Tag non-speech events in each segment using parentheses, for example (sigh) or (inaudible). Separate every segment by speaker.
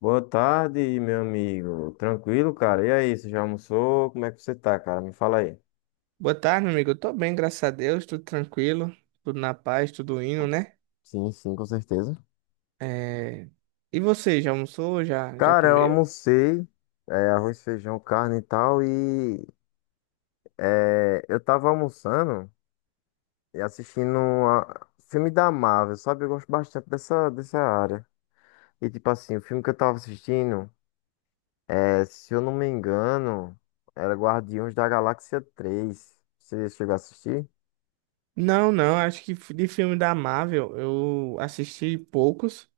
Speaker 1: Boa tarde, meu amigo. Tranquilo, cara? E aí, você já almoçou? Como é que você tá, cara? Me fala aí.
Speaker 2: Boa tarde, meu amigo. Eu tô bem, graças a Deus, tudo tranquilo, tudo na paz, tudo indo, né?
Speaker 1: Sim, sim, com certeza.
Speaker 2: É, e você, já almoçou? Já
Speaker 1: Cara, eu
Speaker 2: comeu?
Speaker 1: almocei, arroz, feijão, carne e tal, e eu tava almoçando e assistindo a filme da Marvel, sabe? Eu gosto bastante dessa área. E tipo assim, o filme que eu tava assistindo, se eu não me engano, era Guardiões da Galáxia 3. Você chegou a assistir?
Speaker 2: Não, não, acho que de filme da Marvel eu assisti poucos.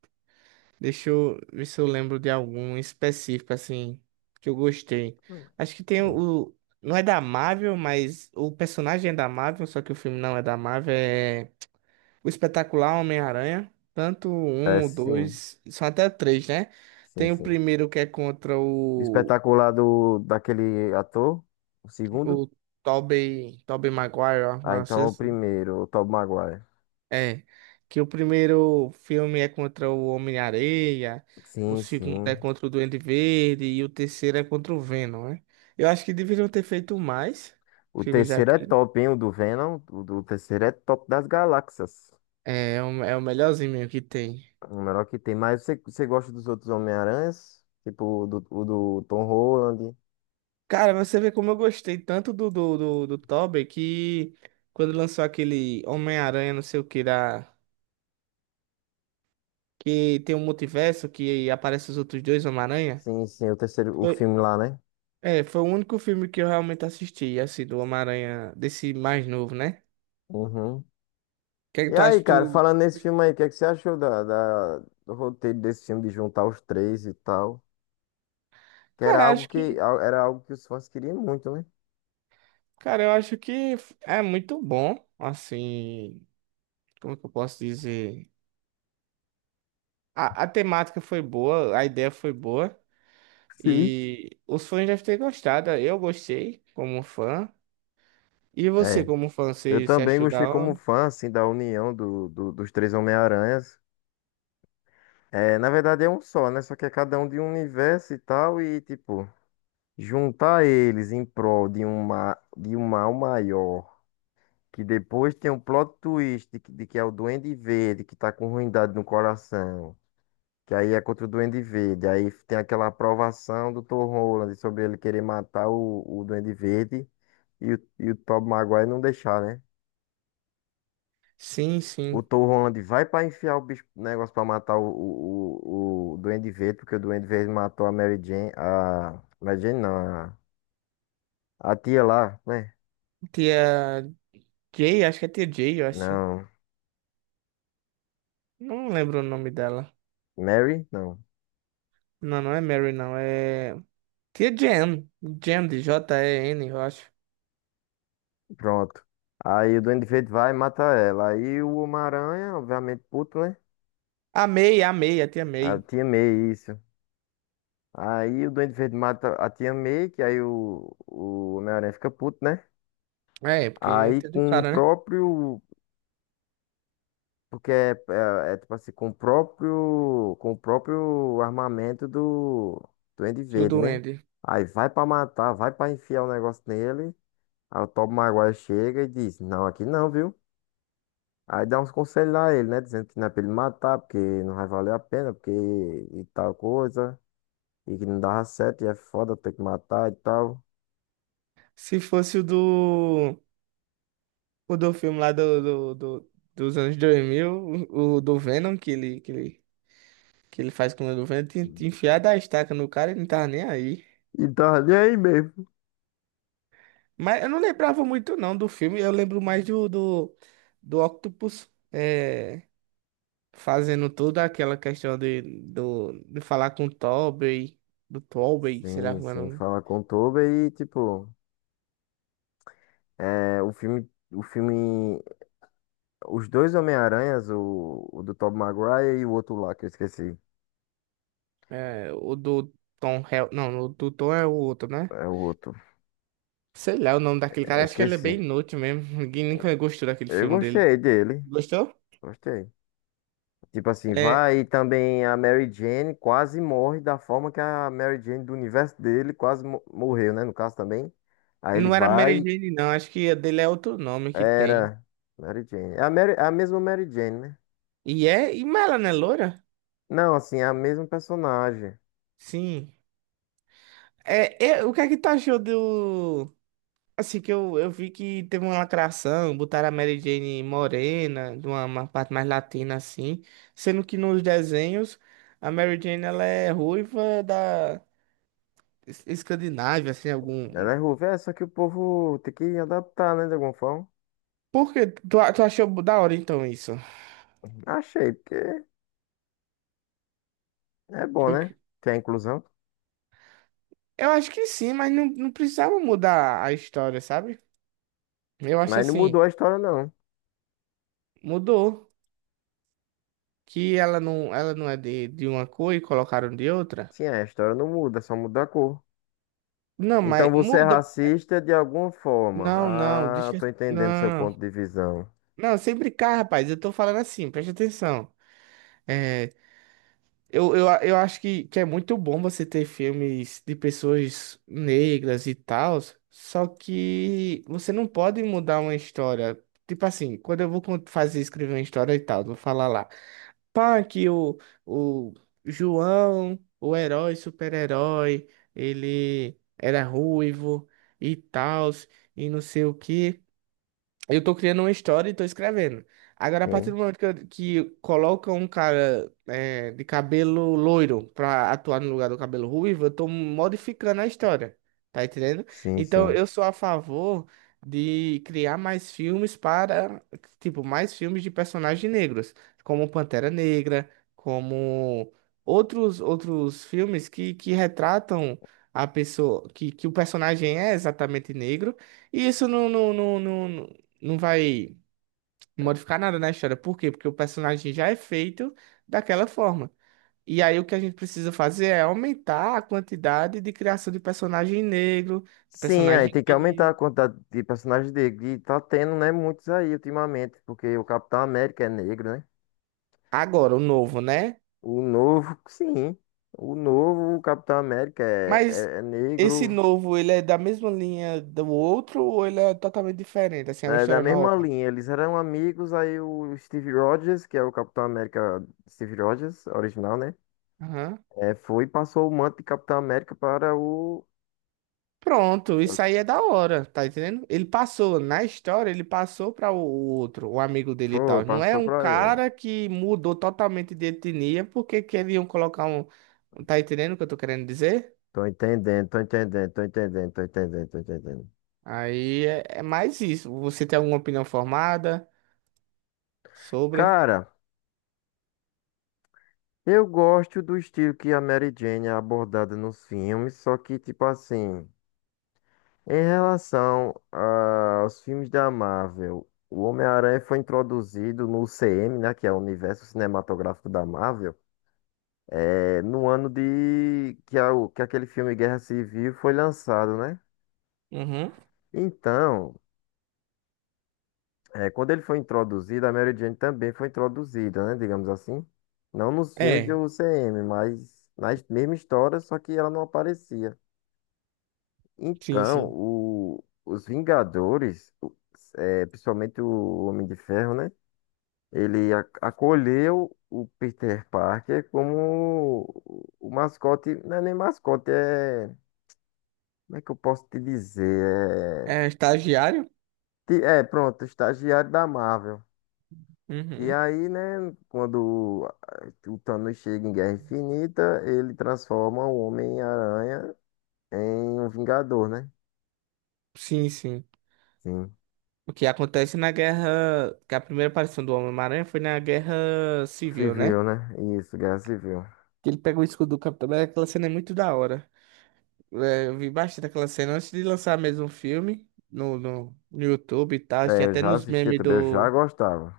Speaker 2: Deixa eu ver se eu lembro de algum específico, assim, que eu gostei. Acho que tem
Speaker 1: Sim.
Speaker 2: o. Não é da Marvel, mas o personagem é da Marvel, só que o filme não é da Marvel, é O Espetacular Homem-Aranha, tanto
Speaker 1: É,
Speaker 2: um, o dois, são até três, né? Tem o
Speaker 1: sim.
Speaker 2: primeiro que é contra
Speaker 1: Espetacular daquele ator? O segundo?
Speaker 2: o Tobey Maguire, ó,
Speaker 1: Ah,
Speaker 2: não
Speaker 1: então é
Speaker 2: sei
Speaker 1: o primeiro, o Tobey Maguire.
Speaker 2: é. Que o primeiro filme é contra o Homem-Areia, o
Speaker 1: Sim,
Speaker 2: segundo é
Speaker 1: sim.
Speaker 2: contra o Duende Verde e o terceiro é contra o Venom, né? Eu acho que deveriam ter feito mais
Speaker 1: O
Speaker 2: filmes
Speaker 1: terceiro é
Speaker 2: daquele.
Speaker 1: top, hein? O do Venom. O do terceiro é top das galáxias.
Speaker 2: É, é o, é o melhorzinho mesmo que tem.
Speaker 1: O melhor que tem. Mas você gosta dos outros Homem-Aranhas? Tipo o do Tom Holland.
Speaker 2: Cara, você vê como eu gostei tanto do Tobey que quando lançou aquele Homem-Aranha, não sei o que, da, que tem um multiverso que aparece os outros dois Homem-Aranha.
Speaker 1: Sim, sim, o terceiro, o
Speaker 2: Foi,
Speaker 1: filme lá, né?
Speaker 2: é, foi o único filme que eu realmente assisti, assim, do Homem-Aranha, desse mais novo, né?
Speaker 1: Uhum.
Speaker 2: O que é que
Speaker 1: E
Speaker 2: tu acha?
Speaker 1: aí,
Speaker 2: Tu...
Speaker 1: cara, falando nesse filme aí, o que é que você achou do roteiro desse filme, de juntar os três e tal? Que era
Speaker 2: Cara,
Speaker 1: algo era algo que os fãs queriam muito, né?
Speaker 2: eu acho que é muito bom, assim, como é que eu posso dizer? A temática foi boa, a ideia foi boa.
Speaker 1: Sim.
Speaker 2: E os fãs devem ter gostado. Eu gostei como fã. E você,
Speaker 1: É,
Speaker 2: como fã,
Speaker 1: eu
Speaker 2: você
Speaker 1: também
Speaker 2: achou
Speaker 1: gostei
Speaker 2: da
Speaker 1: como
Speaker 2: hora?
Speaker 1: fã, assim, da união dos três Homem-Aranhas. É, na verdade é um só, né? Só que é cada um de um universo e tal, e tipo, juntar eles em prol de um mal maior, que depois tem um plot twist que de que é o Duende Verde, que tá com ruindade no coração, que aí é contra o Duende Verde, aí tem aquela aprovação do Tom Holland sobre ele querer matar o Duende Verde e o Tobey Maguire não deixar, né?
Speaker 2: Sim,
Speaker 1: O
Speaker 2: sim.
Speaker 1: Tom Holland vai pra enfiar o bicho, negócio pra matar o Duende Verde, porque o Duende Verde matou a Mary Jane não, a tia lá, né?
Speaker 2: Tia Jay, acho que é Tia Jay, eu acho.
Speaker 1: Não,
Speaker 2: Não lembro o nome dela.
Speaker 1: Mary? Não,
Speaker 2: Não, não é Mary, não. É Tia Jan. Jan de J-E-N, eu acho.
Speaker 1: pronto. Aí o Duende Verde vai e mata ela. Aí o Homem-Aranha, obviamente puto, né?
Speaker 2: A May, a May, a Tia
Speaker 1: A
Speaker 2: May.
Speaker 1: tia May, isso. Aí o Duende Verde mata a tia May, que aí o Homem-Aranha fica puto, né?
Speaker 2: É, porque é a
Speaker 1: Aí
Speaker 2: tia do
Speaker 1: com o
Speaker 2: cara, né?
Speaker 1: próprio. Porque é, tipo assim, com o próprio armamento do Duende
Speaker 2: Do
Speaker 1: Verde, né?
Speaker 2: Duende.
Speaker 1: Aí vai pra matar, vai pra enfiar o negócio nele. Aí o Tobey Maguire chega e diz, não, aqui não, viu? Aí dá uns conselhos a ele, né? Dizendo que não é pra ele matar, porque não vai valer a pena, porque e tal coisa. E que não dava certo, e é foda ter que matar e tal.
Speaker 2: Se fosse o do filme lá dos anos 2000, o do Venom, que ele, que ele faz com o governo, tinha enfiado a estaca no cara e não tava nem aí.
Speaker 1: E tá nem aí mesmo.
Speaker 2: Mas eu não lembrava muito não do filme, eu lembro mais do Octopus é, fazendo toda aquela questão de falar com o Tobey, do Tobey, sei lá
Speaker 1: Sim,
Speaker 2: como é o
Speaker 1: sim,
Speaker 2: nome,
Speaker 1: fala com o Tobey e, tipo, é, o filme os dois Homem-Aranhas, o do Tobey Maguire e o outro lá, que eu esqueci.
Speaker 2: é, o do Tom Hel, não, o do Tom é o outro, né?
Speaker 1: É o outro.
Speaker 2: Sei lá o nome daquele
Speaker 1: É,
Speaker 2: cara, acho que ele é bem
Speaker 1: esqueci.
Speaker 2: inútil mesmo, (laughs) ninguém nunca gostou daquele
Speaker 1: Eu
Speaker 2: filme dele.
Speaker 1: gostei dele.
Speaker 2: Gostou?
Speaker 1: Gostei. Tipo assim,
Speaker 2: É,
Speaker 1: vai e também a Mary Jane quase morre da forma que a Mary Jane do universo dele quase morreu, né? No caso também. Aí ele
Speaker 2: não era Mary
Speaker 1: vai,
Speaker 2: Jane não, acho que a dele é outro nome que tem.
Speaker 1: era Mary Jane. É a, Mary, é a mesma Mary Jane, né?
Speaker 2: E é, e mas ela não é loira?
Speaker 1: Não, assim, é a mesma personagem.
Speaker 2: Sim. É, é, o que é que tu achou do. Assim, que eu vi que teve uma lacração, botaram a Mary Jane morena, de uma parte mais latina assim, sendo que nos desenhos a Mary Jane ela é ruiva da Escandinávia, assim,
Speaker 1: Ela
Speaker 2: algum.
Speaker 1: é ruiva, é, só que o povo tem que adaptar, né, de alguma forma.
Speaker 2: Por que tu, tu achou da hora então isso?
Speaker 1: Achei, porque é bom,
Speaker 2: Eu,
Speaker 1: né? Tem a inclusão.
Speaker 2: eu acho que sim, mas não, não precisava mudar a história, sabe? Eu acho
Speaker 1: Mas não
Speaker 2: assim,
Speaker 1: mudou a história, não.
Speaker 2: mudou. Que ela não é de uma cor e colocaram de outra?
Speaker 1: Sim, a história não muda, só muda a cor.
Speaker 2: Não,
Speaker 1: Então
Speaker 2: mas
Speaker 1: você é
Speaker 2: muda.
Speaker 1: racista de alguma forma.
Speaker 2: Não, não,
Speaker 1: Ah,
Speaker 2: deixa.
Speaker 1: tô entendendo seu
Speaker 2: Não.
Speaker 1: ponto de visão.
Speaker 2: Não, sem brincar, rapaz. Eu tô falando assim, preste atenção. É, eu acho que é muito bom você ter filmes de pessoas negras e tal, só que você não pode mudar uma história. Tipo assim, quando eu vou fazer escrever uma história e tal, vou falar lá. Pá, que o João, o herói, super-herói, ele era ruivo e tal, e não sei o quê. Eu tô criando uma história e tô escrevendo. Agora, a partir
Speaker 1: Sim,
Speaker 2: do momento que, que colocam um cara é, de cabelo loiro pra atuar no lugar do cabelo ruivo, eu tô modificando a história. Tá entendendo?
Speaker 1: sim,
Speaker 2: Então,
Speaker 1: sim.
Speaker 2: eu sou a favor de criar mais filmes para, tipo, mais filmes de personagens negros, como Pantera Negra, como outros filmes que retratam a pessoa, que o personagem é exatamente negro. E isso não, não vai modificar nada na história. Por quê? Porque o personagem já é feito daquela forma. E aí o que a gente precisa fazer é aumentar a quantidade de criação de personagem negro, de
Speaker 1: Sim, aí
Speaker 2: personagem
Speaker 1: tem que aumentar
Speaker 2: gay.
Speaker 1: a quantidade de personagens negros. E tá tendo, né, muitos aí ultimamente, porque o Capitão América é negro, né?
Speaker 2: Agora, o novo, né?
Speaker 1: O novo, sim. O novo Capitão América
Speaker 2: Mas
Speaker 1: é
Speaker 2: esse
Speaker 1: negro.
Speaker 2: novo, ele é da mesma linha do outro ou ele é totalmente diferente? Assim, é uma
Speaker 1: É da
Speaker 2: história
Speaker 1: mesma
Speaker 2: nova?
Speaker 1: linha. Eles eram amigos, aí o Steve Rogers, que é o Capitão América Steve Rogers, original, né?
Speaker 2: Aham.
Speaker 1: É, foi e passou o manto de Capitão América para o.
Speaker 2: Pronto, isso aí é da hora, tá entendendo? Ele passou, na história, ele passou para o outro, o amigo dele e
Speaker 1: Foi,
Speaker 2: tal. Não é
Speaker 1: passou
Speaker 2: um
Speaker 1: para ele.
Speaker 2: cara que mudou totalmente de etnia porque queriam colocar um. Um, tá entendendo o que eu tô querendo dizer?
Speaker 1: Tô entendendo, tô entendendo.
Speaker 2: Aí é, é mais isso. Você tem alguma opinião formada sobre?
Speaker 1: Cara, eu gosto do estilo que a Mary Jane é abordada nos filmes, só que, tipo assim, em relação aos filmes da Marvel, o Homem-Aranha foi introduzido no UCM, né, que é o Universo Cinematográfico da Marvel, é, no ano de que, que aquele filme Guerra Civil foi lançado, né?
Speaker 2: Uhum.
Speaker 1: Então, é, quando ele foi introduzido, a Mary Jane também foi introduzida, né? Digamos assim. Não nos filmes do
Speaker 2: É,
Speaker 1: UCM, mas na mesma história, só que ela não aparecia.
Speaker 2: sim,
Speaker 1: Então,
Speaker 2: sim.
Speaker 1: os Vingadores, principalmente o Homem de Ferro, né? Ele acolheu o Peter Parker como o mascote. Não é nem mascote, é. Como é que eu posso te dizer?
Speaker 2: É
Speaker 1: É,
Speaker 2: estagiário?
Speaker 1: pronto, estagiário da Marvel. E
Speaker 2: Uhum.
Speaker 1: aí, né, quando ah, o Thanos chega em Guerra Infinita, ele transforma o Homem-Aranha em um Vingador, né?
Speaker 2: Sim, sim.
Speaker 1: Sim.
Speaker 2: O que acontece na guerra. Que a primeira aparição do Homem-Aranha foi na guerra civil, né?
Speaker 1: Civil, né? Isso, Guerra Civil.
Speaker 2: Que ele pega o escudo do Capitão América, aquela cena é muito da hora. É, eu vi bastante aquela cena antes de lançar mesmo o filme no YouTube e tal.
Speaker 1: É,
Speaker 2: Tinha
Speaker 1: eu
Speaker 2: até
Speaker 1: já
Speaker 2: nos
Speaker 1: assisti
Speaker 2: memes
Speaker 1: também, eu já
Speaker 2: do.
Speaker 1: gostava.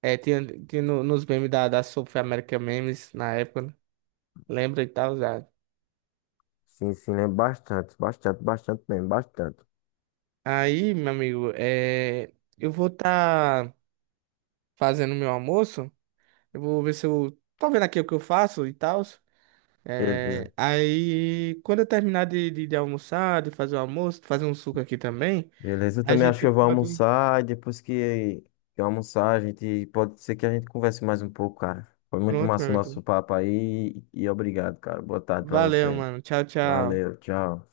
Speaker 2: É, tinha nos memes da, da South America Memes na época, né? Lembra e tal, já.
Speaker 1: Sim, sim, lembro bastante.
Speaker 2: Aí, meu amigo, é, eu vou estar fazendo meu almoço. Eu vou ver se eu. Tô vendo aqui o que eu faço e tal.
Speaker 1: Beleza.
Speaker 2: É, aí, quando eu terminar de almoçar, de fazer o almoço, de fazer um suco aqui também.
Speaker 1: Beleza, eu
Speaker 2: A
Speaker 1: também acho que
Speaker 2: gente
Speaker 1: eu vou
Speaker 2: pode.
Speaker 1: almoçar e depois que eu almoçar, a gente pode ser que a gente converse mais um pouco, cara. Foi muito
Speaker 2: Pronto, meu
Speaker 1: massa o nosso
Speaker 2: amigo.
Speaker 1: papo aí e obrigado, cara. Boa tarde pra
Speaker 2: Valeu,
Speaker 1: você.
Speaker 2: mano. Tchau, tchau.
Speaker 1: Valeu, tchau.